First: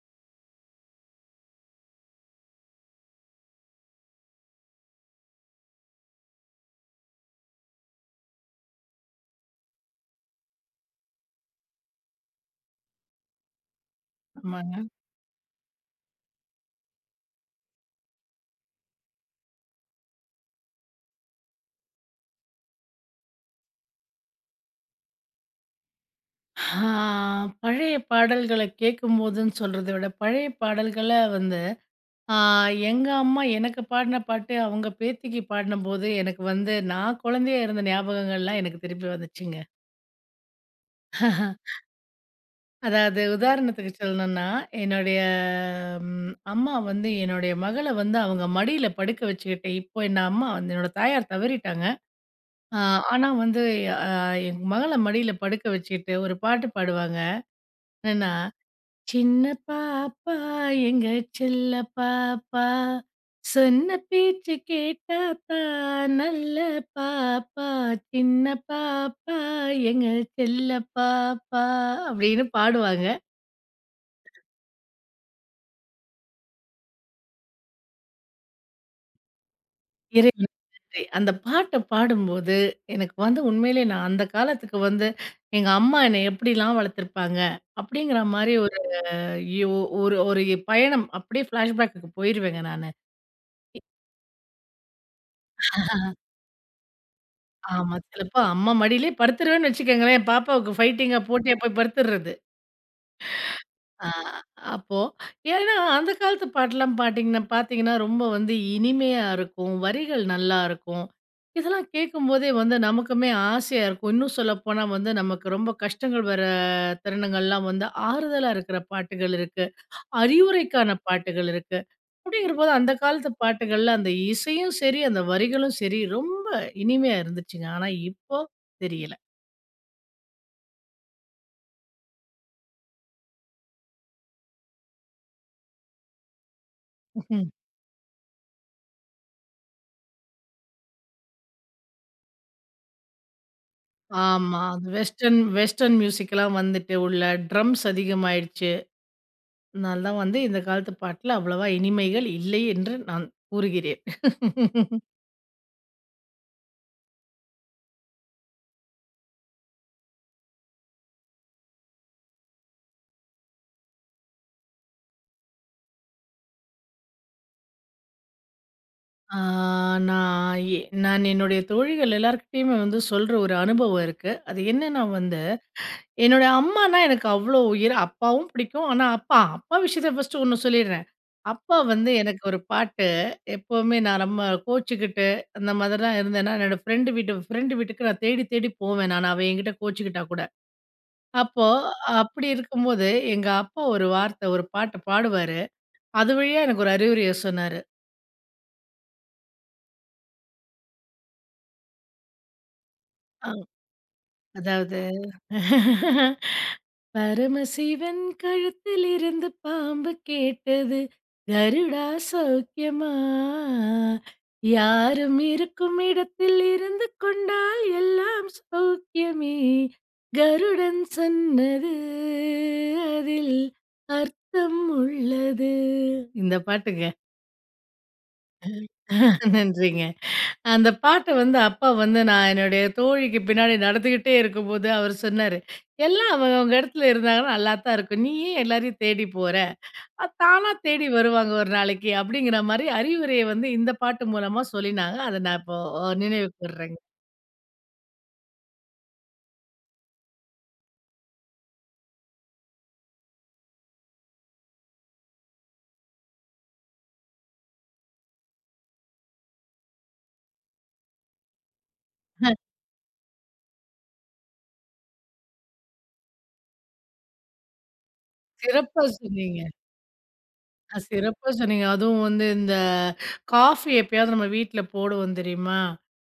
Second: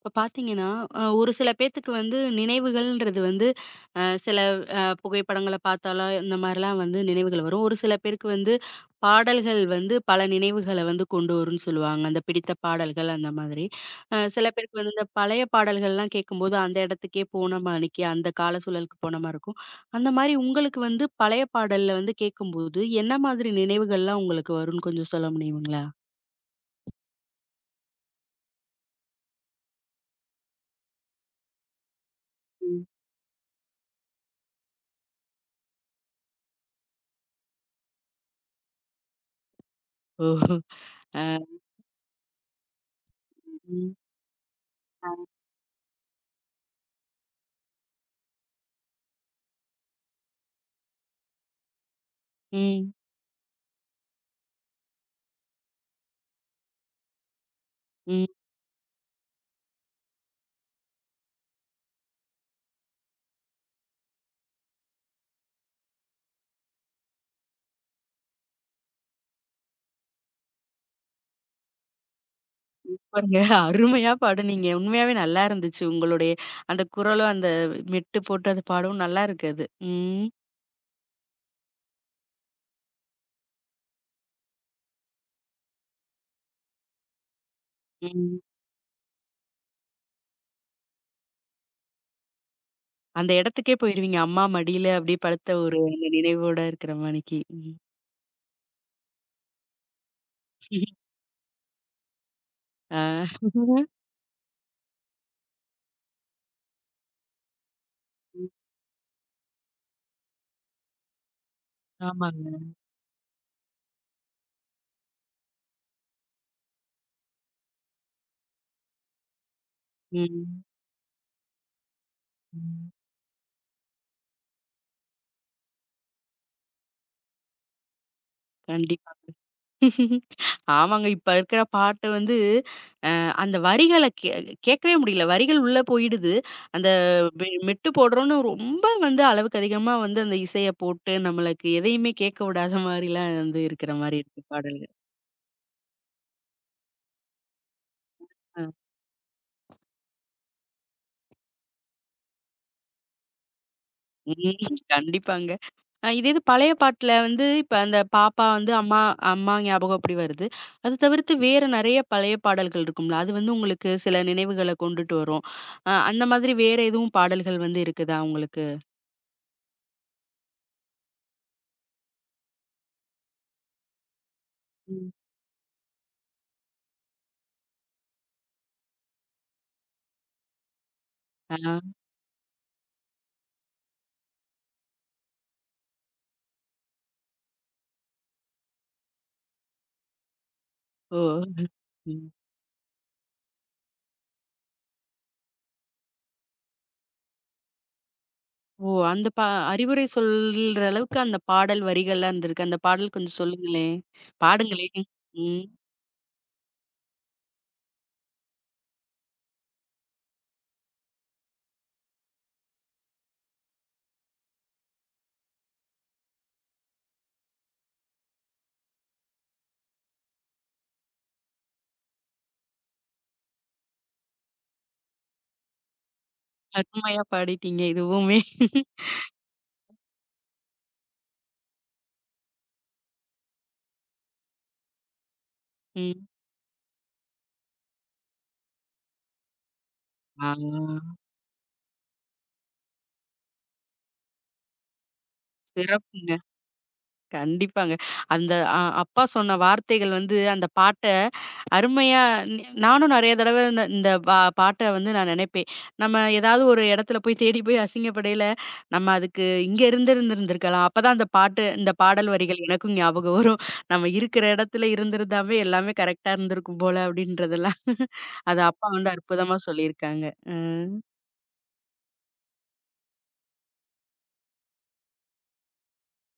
இப்ப பார்த்தீங்கன்னா, ஒரு சில பேத்துக்கு வந்து நினைவுகள்ன்றது வந்து அ சில அ புகைப்படங்கள பார்த்தாலோ, இந்த மாரிலாம் வந்து நினைவுகள் வரும். ஒரு சில பேருக்கு வந்து பாடல்கள் வந்து பல நினைவுகள வந்து கொண்டு வரும்ன்னு சொல்லுவாங்க. அந்த பிடித்த பாடல்கள் அந்த மாதிரி. சில ஆமாங்க. பேருக்கு வந்து இந்த பழைய பாடல்கள்லாம் கேட்கும்போது, அந்த இடத்துக்கே போன மாணிக்கு அந்த கால சூழலுக்கு போன மாரி இருக்கும். அந்த மாரி உங்களுக்கு வந்து பழைய பாடல்ல வந்து கேட்கும்போது, என்ன மாதிரி நினைவுகள்லாம் உங்களுக்கு வரும்ன்னு கொஞ்சம் சொல்ல முடியுங்களா? ஆ பழைய பாடல்கள கேட்கும்போதுன்னு சொல்றத விட, பழைய பாடல்கள வந்து ஆ ம். எங்க அம்மா எனக்கு பாடின பாட்டு, அவங்க பேத்திக்கு பாடுனம்போது, எனக்கு வந்து நான் குழந்தையா இருந்த ஞாபகங்கள்லாம் எனக்கு திருப்பி வந்துச்சுங்க. ஓஹோ! அ. அதாவது உதாரணத்துக்கு ம். சொல்லணும்னா, என்னுடைய அ. அம்மா வந்து என்னுடைய மகள வந்து அவங்க மடியில படுக்க வச்சுக்கிட்டு, இப்போ என்ன அம்மா வந்து என்னோட தாயார் தவறிட்டாங்க. ஆ ம். ஆனா வந்து அ என் மகள மடியில படுக்க வச்சுக்கிட்டு ஒரு பாட்டு பாடுவாங்க. ம். என்னன்னா சின்ன பாப்பா எங்க செல்ல பாப்பா சொன்ன பேச்சு கேட்டாத்தா நல்ல பாப்பா சின்ன பாப்பா எங்க செல்ல பாப்பா அப்படின்னு பாடுவாங்க. சூப்பர்ங்க. அருமையா பாடுனீங்க. உண்மையாவே நல்லா இருந்துச்சு. உங்களுடைய அந்த குரலும், அந்த மெட்டு போட்டு அது பாடவும் நல்லா இருக்கு அது. ம். இறைவனுக்கு நன்றி. அந்த பாட்ட பாடும்போது, எனக்கு வந்து உண்மையிலே நான் அந்த காலத்துக்கு வந்து எங்க அம்மா என்னை எப்படிலாம் வளர்த்துருப்பாங்க, அப்படிங்கிற ம். மாரி ஒரு யோ ஒரு ஒரு பயணம் அப்படியே ஃப்ளாஷ்பேக்குக்கு போயிருவேங்க நானு. அந்த இடத்துக்கே போயிருவீங்க. அம்மா மடியில அப்படியே படுத்த ஒரு அந்த நினைவோட இருக்கிற மாணிக்கு. ம். ஆமா. சிலப்போ அம்மா மடியிலேயே படுத்துருவேன்னு வச்சுக்கங்களேன். பாப்பாவுக்கு ஃபைட்டிங்கா போட்டியா போய் படுத்துடுறது. ஆ. ஆ அப்போ ஏன்னா, அந்த காலத்து பாட்டெல்லாம் பாட்டிங்கன்னா பார்த்தீங்கன்னா, ரொம்ப ம். வந்து இனிமையா இருக்கும். வரிகள் நல்லா இருக்கும். இதெல்லாம் கேட்கும்போதே ஆமாங்க. வந்து நமக்குமே ஆசையா இருக்கும். இன்னும் சொல்லப்போனா வந்து நமக்கு ரொம்ப கஷ்டங்கள் வர தருணங்கள்லாம் வந்து ஆறுதலா இருக்கிற பாட்டுகள் இருக்கு. ம். அறிவுரைக்கான பாட்டுகள் இருக்கு. அப்படிங்கிறபோது ம். அந்த காலத்து பாட்டுகள்ல அந்த இசையும் சரி, அந்த வரிகளும் சரி ரொம்ப இனிமையா இருந்துச்சுங்க. ஆனா இப்போ கண்டிப்பா. தெரியல. ஆமாங்க. இப்ப இருக்கிற பாட்டு வந்து அந்த வரிகள கேட்கவே முடியல. வரிகள் உள்ள போயிடுது. அந்த ம். மெட்டு போடுறோம்னு ரொம்ப வந்து அளவுக்கு அதிகமா வந்து அந்த இசைய போட்டு, நம்மளுக்கு எதையுமே கேட்க விடாத மாரிலாம் வந்து இருக்கிற மாரி இருக்கு ஆமா. அது பாடல்கள். வெஸ்டர்ன் வெஸ்டர்ன் மியூசிக்லாம் வந்துட்டு உள்ள ட்ரம்ஸ் அ. அதிகமாயிடுச்சு. அதனால தான் வந்து இந்த காலத்து பாட்டுல அவ்வளவா இனிமைகள் இல்லை என்று நான் கூறுகிறேன். ம். கண்டிப்பாங்க. இதே இது பழைய பாட்டுல வந்து இப்ப அந்த பாப்பா வந்து அம்மா அம்மா ஞாபகம் அப்படி வருது. அது தவிர்த்து வேற நெறைய பழைய பாடல்கள் இருக்கும்ல. அது வந்து உங்களுக்கு சில நினைவுகள கொண்டுட்டு வரும். அந்த மாதிரி வேற எதுவும் பாடல்கள் வந்து இருக்குதா உங்களுக்கு? ஆ நான் எ நான் என்னுடைய தோழிகள் எல்லார்கிட்டயுமே வந்து சொல்ற ஒரு அனுபவம் இருக்கு. அது என்னன்னா ம். வந்து என்னோட அம்மான்னா எனக்கு அவ்வளோ உயிர். அப்பாவும் பிடிக்கும். ஆனா அப்பா அப்பா விஷயத்த ஃபர்ஸ்ட்டு ஒண்ணு சொல்லிடுறேன். அப்பா ஆ. வந்து எனக்கு ஒரு பாட்டு எப்பவுமே நான் ரொம்ப கோச்சுக்கிட்டு, அந்த மாதிரிலாம் இருந்தேன்னா, என்னோட ஃப்ரெண்டு வீட்டுக்கு நான் தேடி தேடி போவேன் நானு. அவ என்கிட்ட கோச்சுக்கிட்டா கூட. ஓ! அப்போ ம். அப்படி இருக்கும்போது, எங்க அப்பா ஒரு பாட்டு பாடுவாரு. அது வழியா எனக்கு ஒரு அறிவுரைய சொன்னாரு. ஓ! அந்த அறிவுரை சொல்ற அளவுக்கு அந்த பாடல் வரிகள்லாம் இருந்திருக்கு. அந்த பாடல் கொஞ்சம் அ சொல்லுங்களேன்? அதாவது பாடுங்களேன். ம். பரமசிவன் கழுத்திலிருந்து பாம்பு கேட்டது கருடா சௌக்கியமா யாரும் இருக்கும் இடத்தில் இருந்து கொண்டால் எல்லாம் சௌக்கியமே கருடன் சொன்னது அதில் அர்த்தம் உள்ளது இந்த பாட்டுங்க. அருமையா பாடிட்டீங்க இதுவுமே. நன்றிங்க. அந்த பாட்ட வந்து அப்பா வந்து நான் என்னுடைய தோழிக்கு பின்னாடி நடந்துக்கிட்டே இருக்கும்போது அவர் சொன்னாரு, ம். "எல்லாம் அவங்க அவங்க இடத்துல இருந்தாங்கன்னா நல்லாத்தான் இருக்கும். நீ ஏன் எல்லாரையும் தேடி போற? தானா தேடி ஆ. வருவாங்க ஒரு நாளைக்கு." அப்படிங்கிற மாரி அறிவுரைய வந்து இந்த பாட்டு மூலமா சொல்லினாங்க. அத நான் இப்போ சிறப்புங்க. நினைவு கூர்றேங்க. கண்டிப்பாங்க. அந்த அப்பா சொன்ன வார்த்தைகள் வந்து அந்த பாட்ட அருமையா நி நானும் நெறைய தடவ இந்த இந்த பாட்ட வந்து நான் நெனைப்பேன். நம்ம ஏதாவது ஒரு இடத்துல போய் தேடி போய் அசிங்கப்படையில, நம்ம அதுக்கு இங்க இருந்திருந்திருந்திருக்கலாம். அப்பதான் அந்த பாட்டு இந்த பாடல் வரிகள் எனக்கும் ஞாபகம் வரும். நம்ம இருக்கிற இடத்துல இருந்திருந்தாவே எல்லாமே கரெக்ட்டா இருந்திருக்கும் போல அப்டின்றதெல்லாம். அது அப்பா சிறப்பா வந்து அற்புதமா சொன்னீங்க. சொல்லியிருக்காங்க. அ சிறப்பா சொன்னீங்க. அதுவும் வந்து இந்த காஃபி எப்பயாவது நம்ம வீட்ல போடுவோம் தெரியுமா?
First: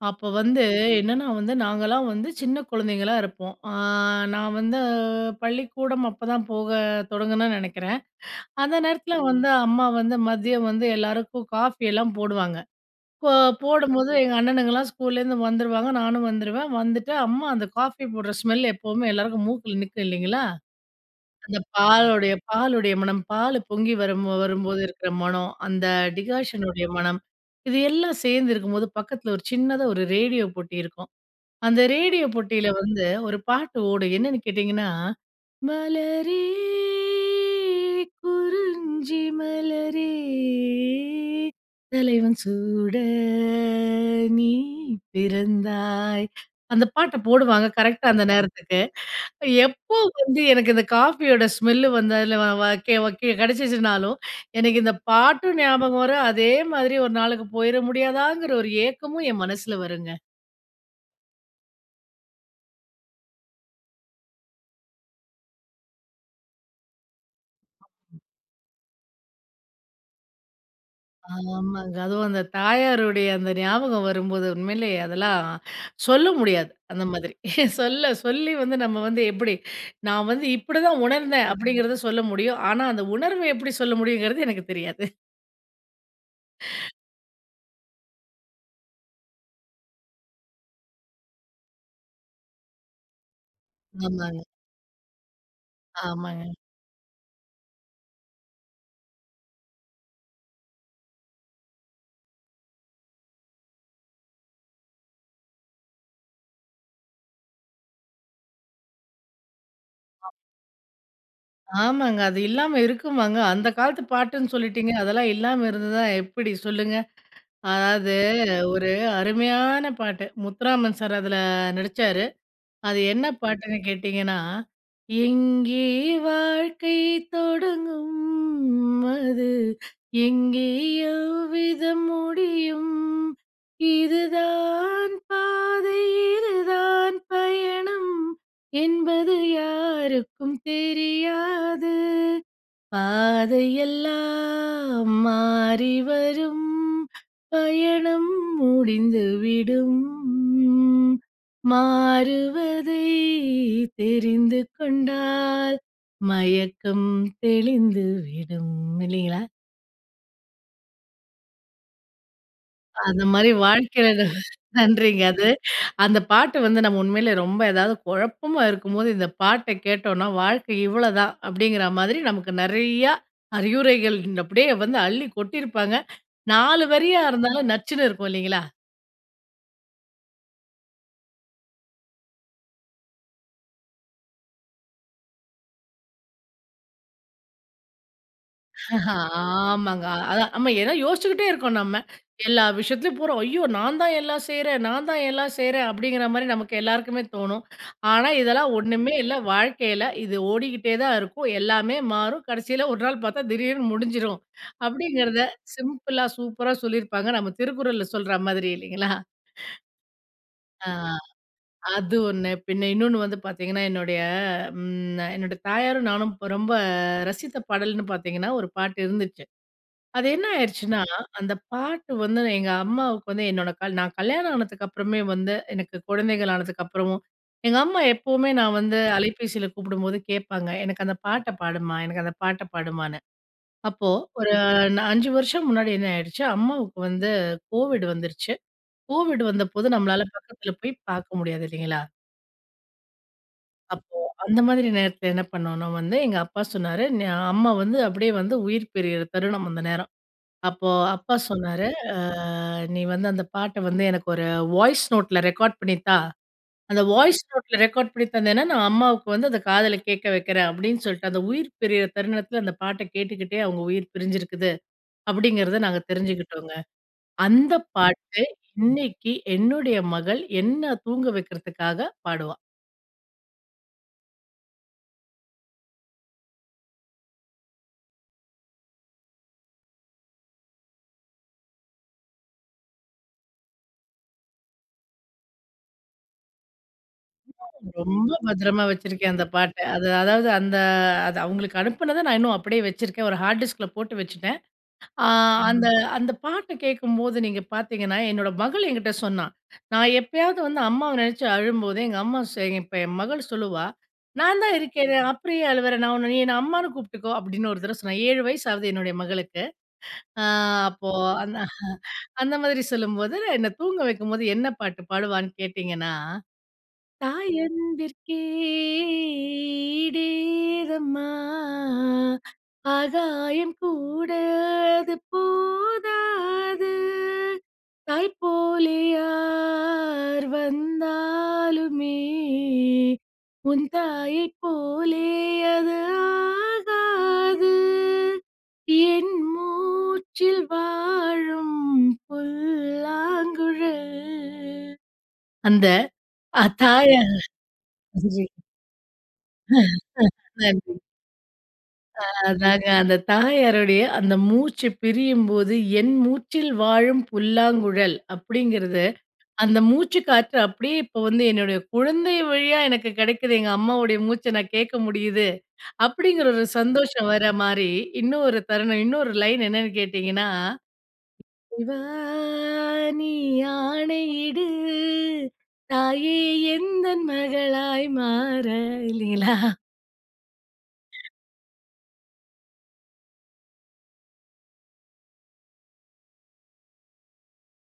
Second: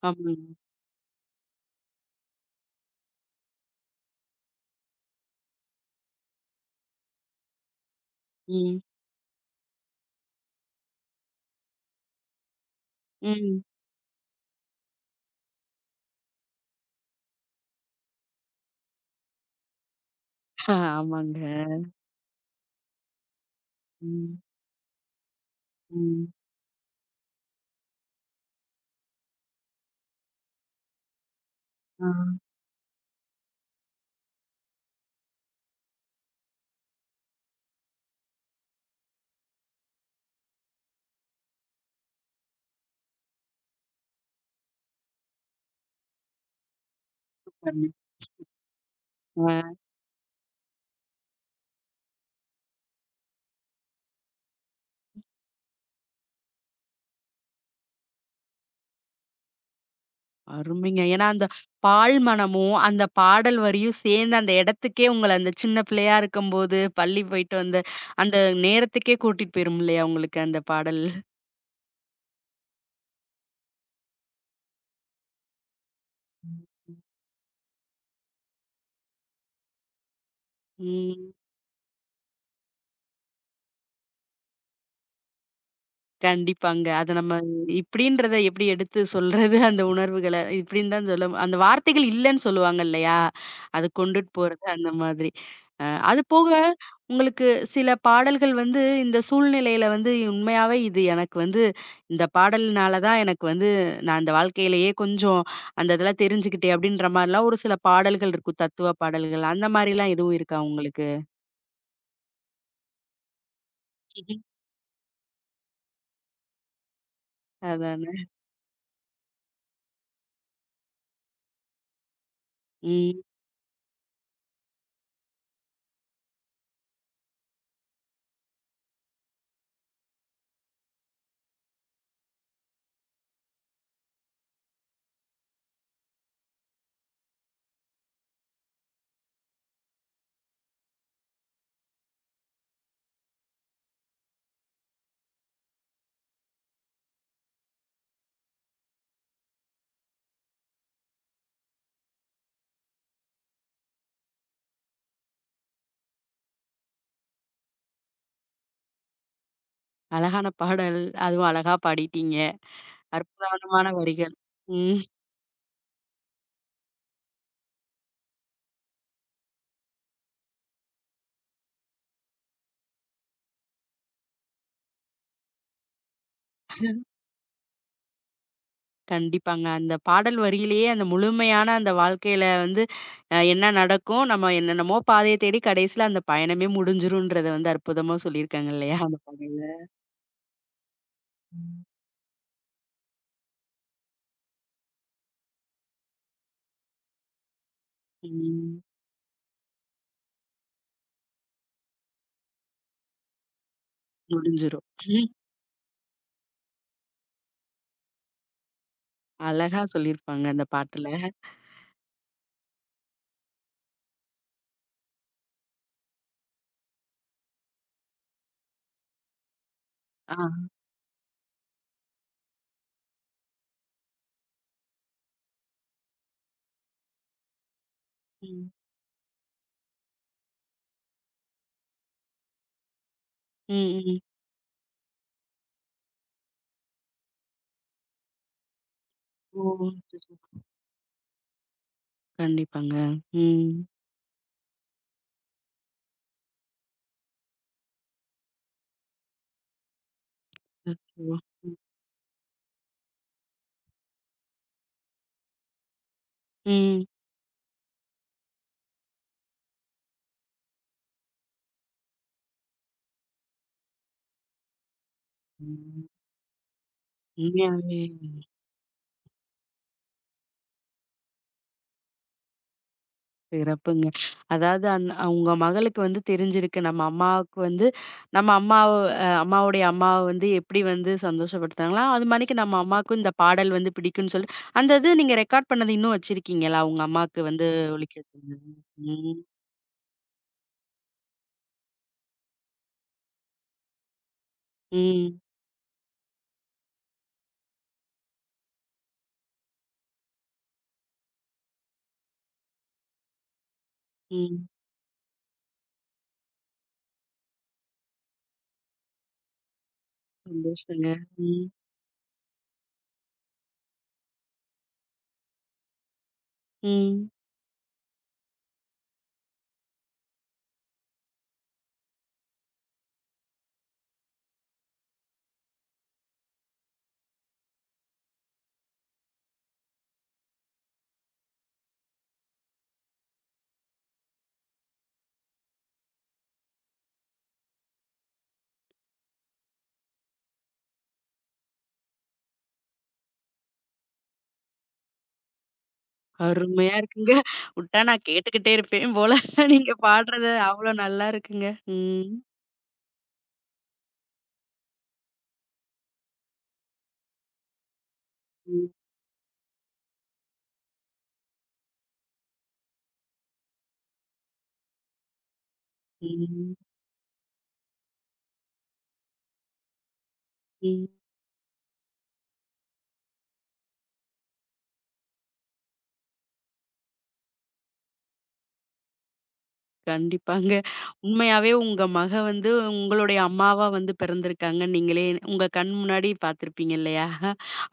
அப்ப ஆமாங்க. வந்து என்னன்னா வந்து நாங்கலாம் வந்து சின்ன குழந்தைங்களா இருப்போம். நான் வந்து பள்ளிக்கூடம் அப்பதான் போக தொடங்குனேன்னு நெனைக்கிறேன். அந்த ம். நேரத்துல வந்து அம்மா வந்து மதியம் வந்து எல்லாருக்கும் காஃபி எல்லாம் போடுவாங்க. போ ம். போடும்போது எங்க அண்ணனுங்கலாம் ஸ்கூல்லேருந்து வந்துருவாங்க. நானும் வந்துருவேன். வந்துட்டு அம்மா அந்த காஃபி போடுற ஸ்மெல் எப்பவுமே எல்லாருக்கும் மூக்குல நிக்கும் இல்லைங்களா? ஆமாங்க. அந்த பாலுடைய மனம், பாலு பொங்கி ம். வரும்போது இருக்கிற மனம், அந்த ம். டிகாஷனுடைய மனம், இது எல்லாம் சேர்ந்து இருக்கும்போது பக்கத்துல ஒரு சின்னதா ஒரு ரேடியோ போட்டி இருக்கும். அந்த ஆ. ரேடியோ போட்டியில வந்து ஒரு பாட்டு ஓடும். என்னன்னு கேட்டீங்கன்னா, மலரே குறிஞ்சி மலரே தலைவன் சூட நீ பிறந்தாய். அந்த பாட்ட போடுவாங்க கண்டிப்பா. கரெக்ட்டா அந்த நேரத்துக்கு. எப்போ வந்து எனக்கு இந்த காஃபியோட ஸ்மெல்லு வந்து அதில வ வ கெ வ கெ கிடைச்சிச்சுனாலும், எனக்கு இந்த பாட்டும் ஞாபகம் வரும். அதே மாதிரி ஒரு நாளுக்கு போயிற முடியாதாங்கிற ஒரு ஏக்கமும் என் மனசுல வருங்க. அருமைங்க. ஏன்னா, அந்த பால் மணமும், அந்த பாடல் வரியும் சேர்ந்து அந்த இடத்துக்கே உங்கள அந்த சின்ன பிள்ளையா இருக்கும்போது, பள்ளி போயிட்டு வந்த அந்த நேரத்துக்கே கூட்டிட்டு போயிரும் இல்லையா உங்களுக்கு அந்த பாடல்? ஆமாங்க. அதுவும் அந்த தாயாருடைய அந்த ஞாபகம் வரும்போது உண்மையிலே அதெல்லாம் சொல்ல முடியாது. அந்த மாதிரி. சொல்ல சொல்லி வந்து நம்ம வந்து எப்படி, நான் வந்து இப்படிதான் ம். உணர்ந்தேன் அப்படிங்கிறத சொல்ல முடியும். ஆனா அந்த உணர்வ எப்படி சொல்ல முடியுங்கிறது எனக்கு தெரியாது. கண்டிப்பாங்க. அத நம்ம இப்டின்றத எப்டி எடுத்து சொல்றது? அந்த உணர்வுகள இப்டின்னு தான் சொல்ல அந்த வார்த்தைகள் இல்லன்னு சொல்லுவாங்க இல்லையா? அது கொண்டுட்டு ஆமாங்க. போறது அந்த மாதிரி. அ அது ஆமாங்க. போக உங்களுக்கு சில பாடல்கள் வந்து இந்த சூழ்நிலையில வந்து உண்மையாவே இது எனக்கு வந்து இந்த பாடல்னால தான் எனக்கு வந்து நான் இந்த வாழ்க்கையிலேயே கொஞ்சம் அந்த இதெல்லாம் தெரிஞ்சுக்கிட்டேன் அப்டின்ற மாரிலாம் ஒரு சில பாடல்கள் இருக்கும். தத்துவ பாடல்கள் அந்த மாரிலாம் எதுவும் இருக்கா உங்களுக்கு? ஆமாங்க. அது இல்லாம இருக்குமாங்க? அந்த காலத்து ம்ஹ்ம். பாட்டுன்னு சொல்லிட்டீங்க. அதெல்லாம் இல்லாம இருந்ததா எப்படி சொல்லுங்க? அதாவது அதானே. ஒரு அருமையான பாட்டு. முத்துராமன் சார் அதுல நடிச்சாரு. அது ம். என்ன பாட்டுன்னு கேட்டீங்கன்னா, எங்கே வாழ்க்கை தொடங்கும்? அது எங்கே எவ்விதம் முடியும்? இதுதான் பாதை, இதுதான் பயணம் என்பது யாருக்கும் தெரியாது. பாதையெல்லாம் மாறி வரும் பயணம் முடிந்துவிடும் மாறுவதை தெரிந்து கொண்டால் மயக்கம் தெளிந்து விடும் இல்லைங்களா அழகான பாடல். அதுவும் அழகா பாடிட்டீங்க. அந்த மாதிரி அற்புதமான வாழ்க்கையில. வரிகள். ம். நன்றிங்க. அந்த பாட்டு வந்து நம்ம உண்மையிலே ரொம்ப ஏதாவது குழப்பமா இருக்கும்போது, இந்த பாட்ட கேட்டோம்னா, வாழ்க்கை இவ்வளோதான் அப்படிங்கிற மாதிரி நமக்கு நெறையா அறிவுரைகள் அப்படியே வந்து அள்ளி கொட்டியிருப்பாங்க. 4 வரியா இருந்தாலும் நச்சுன்னு இருக்கும் இல்லைங்களா? கண்டிப்பாங்க. அந்த பாடல் வரியிலேயே அந்த முழுமையான அந்த வாழ்க்கையில வந்து என்ன நடக்கும், நம்ம என்னென்னமோ பாதைய தேடி கடைசியில அந்த பயணமே முடிஞ்சிரும்ன்றத வந்து அற்புதமா சொல்லியிருக்காங்க இல்லையா? ஆஹா, அந்த பாடல்ல. ஆமாங்க. அதான் நம்ம ஏன்னா யோசிச்சுக்கிட்டே இருக்கோம் நம்ம. எல்லா விஷயத்துலயும் போறோம். ஐயோ! நான் தான் எல்லாம் செய்றேன், நான் தான் எல்லாம் செய்றேன் அப்படிங்கிற மாரி நமக்கு எல்லாருக்குமே தோணும். ஆனா இதெல்லாம் ம். ஒண்ணுமே இல்ல வாழ்க்கையில. இது ஓடிக்கிட்டே தான் இருக்கும். எல்லாமே மாறும். கடைசியில ஒரு நாள் பார்த்தா திடீர்னு முடிஞ்சிரும். முடிஞ்சிரும். ம், அப்படிங்கிறத சிம்பிளா சூப்பரா சொல்லியிருப்பாங்க. நம்ம திருக்குறள்ல சொல்ற மாதிரி இல்லைங்களா? அழகா சொல்லியிருப்பாங்க அந்த பாட்டுல. ஆ அது ஒண்ணு. பின்ன இன்னொன்னு வந்து பார்த்தீங்கன்னா, என்னுடைய என்னோட தாயாரும் நானும் ரொம்ப ரசித்த பாடல்ன்னு பார்த்தீங்கன்னா, ஒரு பாட்டு இருந்துச்சு. அது ஆ. என்ன ஆயிடுச்சுன்னா, அந்த பாட்டு வந்து எங்க அம்மாவுக்கு வந்து என்னோட நான் கல்யாணம் ஆனதுக்கு அப்புறமே வந்து எனக்கு குழந்தைகள் ஆனதுக்கு அப்புறமும், எங்க அம்மா எப்பவுமே ம். நான் வந்து அலைபேசியில கூப்பிடும்போது கேட்பாங்க. "எனக்கு அந்த பாட்ட பாடுமா, எனக்கு அந்த பாட்ட பாடுமான்னு." ம், அப்போ ம். ஒரு 5 வருஷம் முன்னாடி என்ன ஆயிடுச்சு, அம்மாவுக்கு வந்து கோவிட் வந்துருச்சு. கோவிட் ஓ! வந்தபோது நம்மளால அச்சச்சோ! பக்கத்துல போய் பார்க்க முடியாது இல்லைங்களா? கண்டிப்பாங்க. ம். அப்போ அந்த மாதிரி நேரத்துல என்ன பண்ணோம்னா வந்து, எங்க அப்பா சொன்னாரு, " அம்மா வந்து அப்படியே வந்து உயிர் பிரியிற தருணம் அந்த நேரம்." அப்போ அப்பா அச்சோ! ம். சொன்னாரு, "அ நீ வந்து அந்த பாட்ட வந்து எனக்கு ஒரு வாய்ஸ் நோட்ல ரெக்கார்ட் பண்ணி தா. அந்த வாய்ஸ் நோட்ல ரெக்கார்ட் பண்ணி தந்தேன்னா, நான் அம்மாவுக்கு வந்து அத காதுல கேட்க வைக்கிறேன்." அப்படின்னு சொல்லிட்டு, அந்த உயிர் பிரியிற தருணத்துல அந்த பாட்ட கேட்டுக்கிட்டே அவங்க உயிர் பிரிஞ்சிருக்குது அப்படிங்கிறத நாங்க ம். தெரிஞ்சுக்கிட்டோங்க. அந்த உண்மையாவே பாட்டு இன்னைக்கு என்னுடைய மகள் என்ன தூங்க வைக்கிறதுக்காக பாடுவா. சிறப்புங்க. அதாவது உங்க மகளுக்கு வந்து தெரிஞ்சிருக்கு. நம்ம அம்மாவுக்கு வந்து நம்ம அம்மாவ அம்மாவுடைய அம்மாவ வந்து எப்படி வந்து சந்தோஷப்படுத்துனாங்களோ, அது மாணிக்கு நம்ம அம்மாவுக்கும் இந்த பாடல் வந்து பிடிக்கும்ன்னு சொல்லி அந்த இது நீங்க ரெக்கார்ட் பண்ணது இன்னும் வச்சிருக்கீங்களா? உங்க அம்மாவுக்கு வந்து ஒலிக்க ரொம்ப வச்சிருந்தது? பத்திரமா வச்சிருக்கேன் ம். அந்த பாட்ட. அது அதாவது அந்த அது அவங்களுக்கு அனுப்புனத நான் இன்னும் அப்படியே வச்சிருக்கேன். ஒரு ஹார்ட் டிஸ்க்ல போட்டு வச்சுட்டேன். ஆ ம். அந்த ம். அந்த பாட்ட கேட்கும்போது நீங்க பார்த்தீங்கன்னா, என்னோட மகள் என்கிட்ட சொன்னா. நான் எப்பயாவது வந்து அம்மாவ நினைச்சு அழும்போது, எங்க அம்மா சொ இப்ப என் மகள் சொல்லுவா, "நான் ம். தான் இருக்கேனே, அப்புறம் ஏன் அழுவுற? நான் உன்ன நீ என்ன அம்மான்னு கூப்பிட்டுக்கோ" அப்படின்னு ஒரு தடவ சொன்னா. 7 வயசு ஆகுது என்னுடைய மகளுக்கு. ஆ சந்தோஷங்க. அப்போ அந்த ம். அந்த மாதிரி சொல்லும்போது, என்ன தூங்க வைக்கும்போது என்ன பாட்டு பாடுவான்னு கேட்டீங்கன்னா ம். தாயன்பிற்கே ஈடேதம்மா ஆகாயம் கூட அது போதாது தாய் போலே யார் வந்தாலுமே உன் தாயைப் போலே அது ஆகாது என் மூச்சில் வாழும் புல்லாங்குழல் அந்த அருமையா அத்தாய இருக்குங்க. உட்டா நான் கேட்டுக்கிட்டே இருப்பேன் போல. நீங்க பாடுறது அவ்வளோ நன்றி. நல்லா இருக்குங்க. ம். அதாங்க அந்த தாயாருடைய அந்த மூச்சு பிரியும்போது, "என் மூச்சில் வாழும் புல்லாங்குழல்" ம். அப்படிங்கிறது, அந்த மூச்சு காற்று அப்படியே இப்போ வந்து என்னுடைய குழந்தை வழியா எனக்கு கிடைக்குது. எங்க அம்மாவுடைய மூச்ச நான் கேட்க முடியுது. அப்படிங்கிற ஒரு ம். சந்தோஷம் வர மாரி, இன்னொரு தருணம், இன்னொரு லைன் என்னன்னு கேட்டீங்கன்னா, ம். "சிவா நீ ஆணையிடு, தாயே எந்தன் மகளாய் மாற" இல்லீங்களா? கண்டிப்பாங்க. உண்மையாவே உங்க மக வந்து உங்களுடைய அம்மாவா வந்து பிறந்திருக்காங்கன்னு நீங்களே உங்க கண் முன்னாடி பார்த்துருப்பீங்க இல்லையா?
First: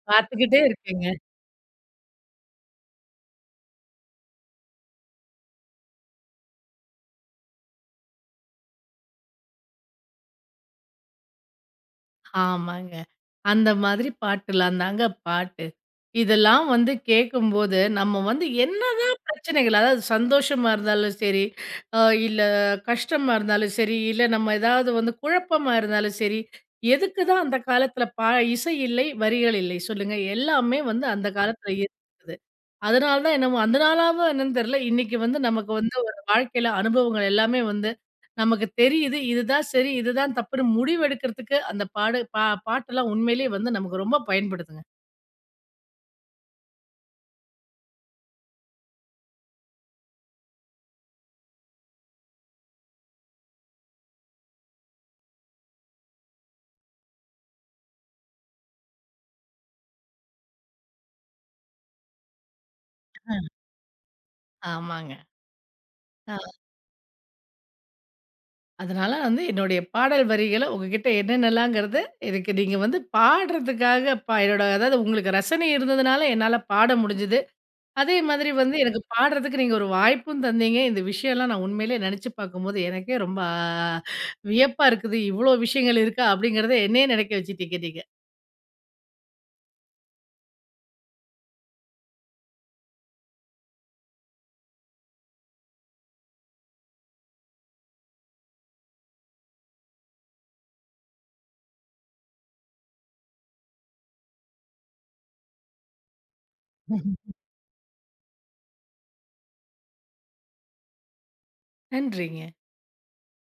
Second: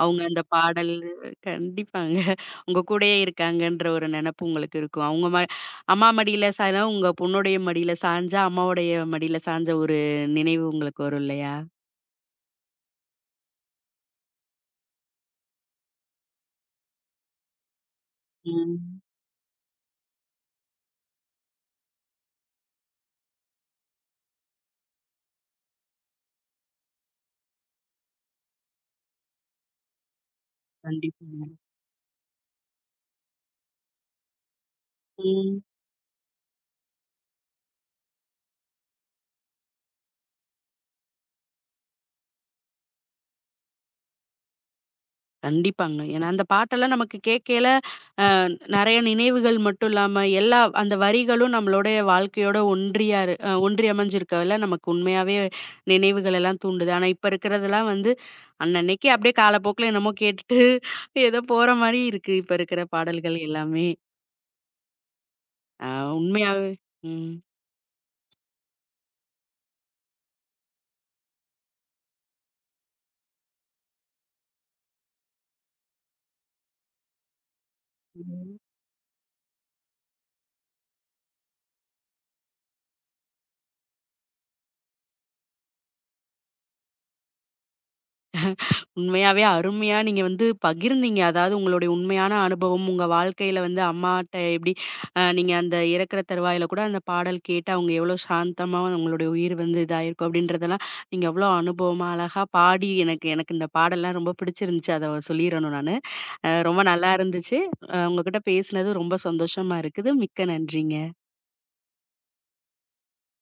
அவங்க அந்த பாத்துக்கிட்டே பாடல் இருக்கேங்க. கண்டிப்பாங்க. உங்க கூடயே இருக்காங்கன்ற ஒரு நெனப்பு உங்களுக்கு இருக்கும். அவங்க அம்மா மடியில சாய்னா, உங்க பொண்ணுடைய மடியில சாஞ்சா, அம்மாவுடைய மடியில சாஞ்ச ஒரு நினைவு உங்களுக்கு வரும் இல்லையா? ஆமாங்க. அந்த மாதிரி பாட்டுலாம் தாங்க பாட்டு. இதெல்லாம் வந்து கேட்கும்போது, நம்ம வந்து ம். என்னதான் பிரச்சனைகள், அதாவது சந்தோஷமா இருந்தாலும் சரி, அ இல்ல கஷ்டமா இருந்தாலும் சரி, இல்ல நம்ம ஏதாவது வந்து குழப்பமா இருந்தாலும் சரி, எதுக்கு தான் அந்த காலத்தில இசை இல்லை, வரிகள் இல்லை சொல்லுங்க? எல்லாமே வந்து அந்த கண்டிப்பாங்க. காலத்தில இருக்குது. அதனால தான் என்னமோ அந்த நாளாவோ என்னன்னு தெரியல. இன்னைக்கு வந்து ம். நமக்கு வந்து ஒரு வாழ்க்கையில அனுபவங்கள் எல்லாமே வந்து நமக்கு தெரியுது. இதுதான் சரி, இதுதான் தப்புன்னு முடிவு எடுக்கிறதுக்கு அந்த பாடு பா பாட்டெல்லாம் உண்மையிலேயே வந்து நமக்கு ரொம்ப பயன்படுதுங்க. கண்டிப்பாங்க. ஏன்னா அந்த பாட்டெல்லாம் நமக்கு கேட்கையில, அ நெறைய நினைவுகள் மட்டும் இல்லாம, எல்லா அந்த வரிகளும் நம்மளுடைய வாழ்க்கையோட ஒன்றியா இரு அ ஒன்றி அமைஞ்சிருக்கல நமக்கு உண்மையாவே நினைவுகள் எல்லாம் தூண்டுது. ஆனா இப்ப இருக்கிறதெல்லாம் வந்து அன்னன்னைக்கு அப்படியே காலப்போக்குல என்னமோ கேட்டுட்டு ஏதோ போற மாரி இருக்கு. இப்ப இருக்கிற பாடல்கள் எல்லாமே. ஆமாங்க. அ அ உண்மையாவே அதனால வந்து என்னுடைய பாடல் வரிகள உங்ககிட்ட என்னென்னலாங்கிறது எனக்கு நீங்க வந்து பாடுறதுக்காக என்னோட அதாவது உங்களுக்கு ரசனை இருந்ததுனால என்னால பாட முடிஞ்சது. அதே மாதிரி ம். வந்து எனக்கு பாடுறதுக்கு நீங்க ஒரு வாய்ப்பும் தந்தீங்க. இந்த விஷயம்லாம் நான் உண்மையிலேயே நெனச்சு பார்க்கும்போது, எனக்கே ரொம்ப வியப்பா இருக்குது. இவ்ளோ விஷயங்கள் இருக்கா? அப்படிங்கிறத என்னையே நெனைக்க வச்சுட்டீங்க நீங்க. உண்மையாவே அருமையா நீங்க வந்து பகிர்ந்தீங்க. அதாவது உங்களுடைய உண்மையான அனுபவம், உங்க வாழ்க்கையில வந்து அம்மாட்ட எப்படி நீங்க அந்த இறக்குற தருவாயில கூட அந்த பாடல் கேட்டு அவங்க எவ்வளோ சாந்தமா உங்களுடைய உயிர் வந்து இதாயிருக்கும் அப்படின்றதெல்லாம் நீங்க எவ்வளோ அனுபவமா அழகா பாடி எனக்கு எனக்கு இந்த பாடல்லாம் ரொம்ப பிடிச்சிருந்துச்சு. அத சொல்லிறணும் நானு. ரொம்ப நல்லா இருந்துச்சு. உங்ககிட்ட பேசினது ரொம்ப சந்தோஷமா இருக்குது. மிக்க நன்றிங்க. நன்றிங்க.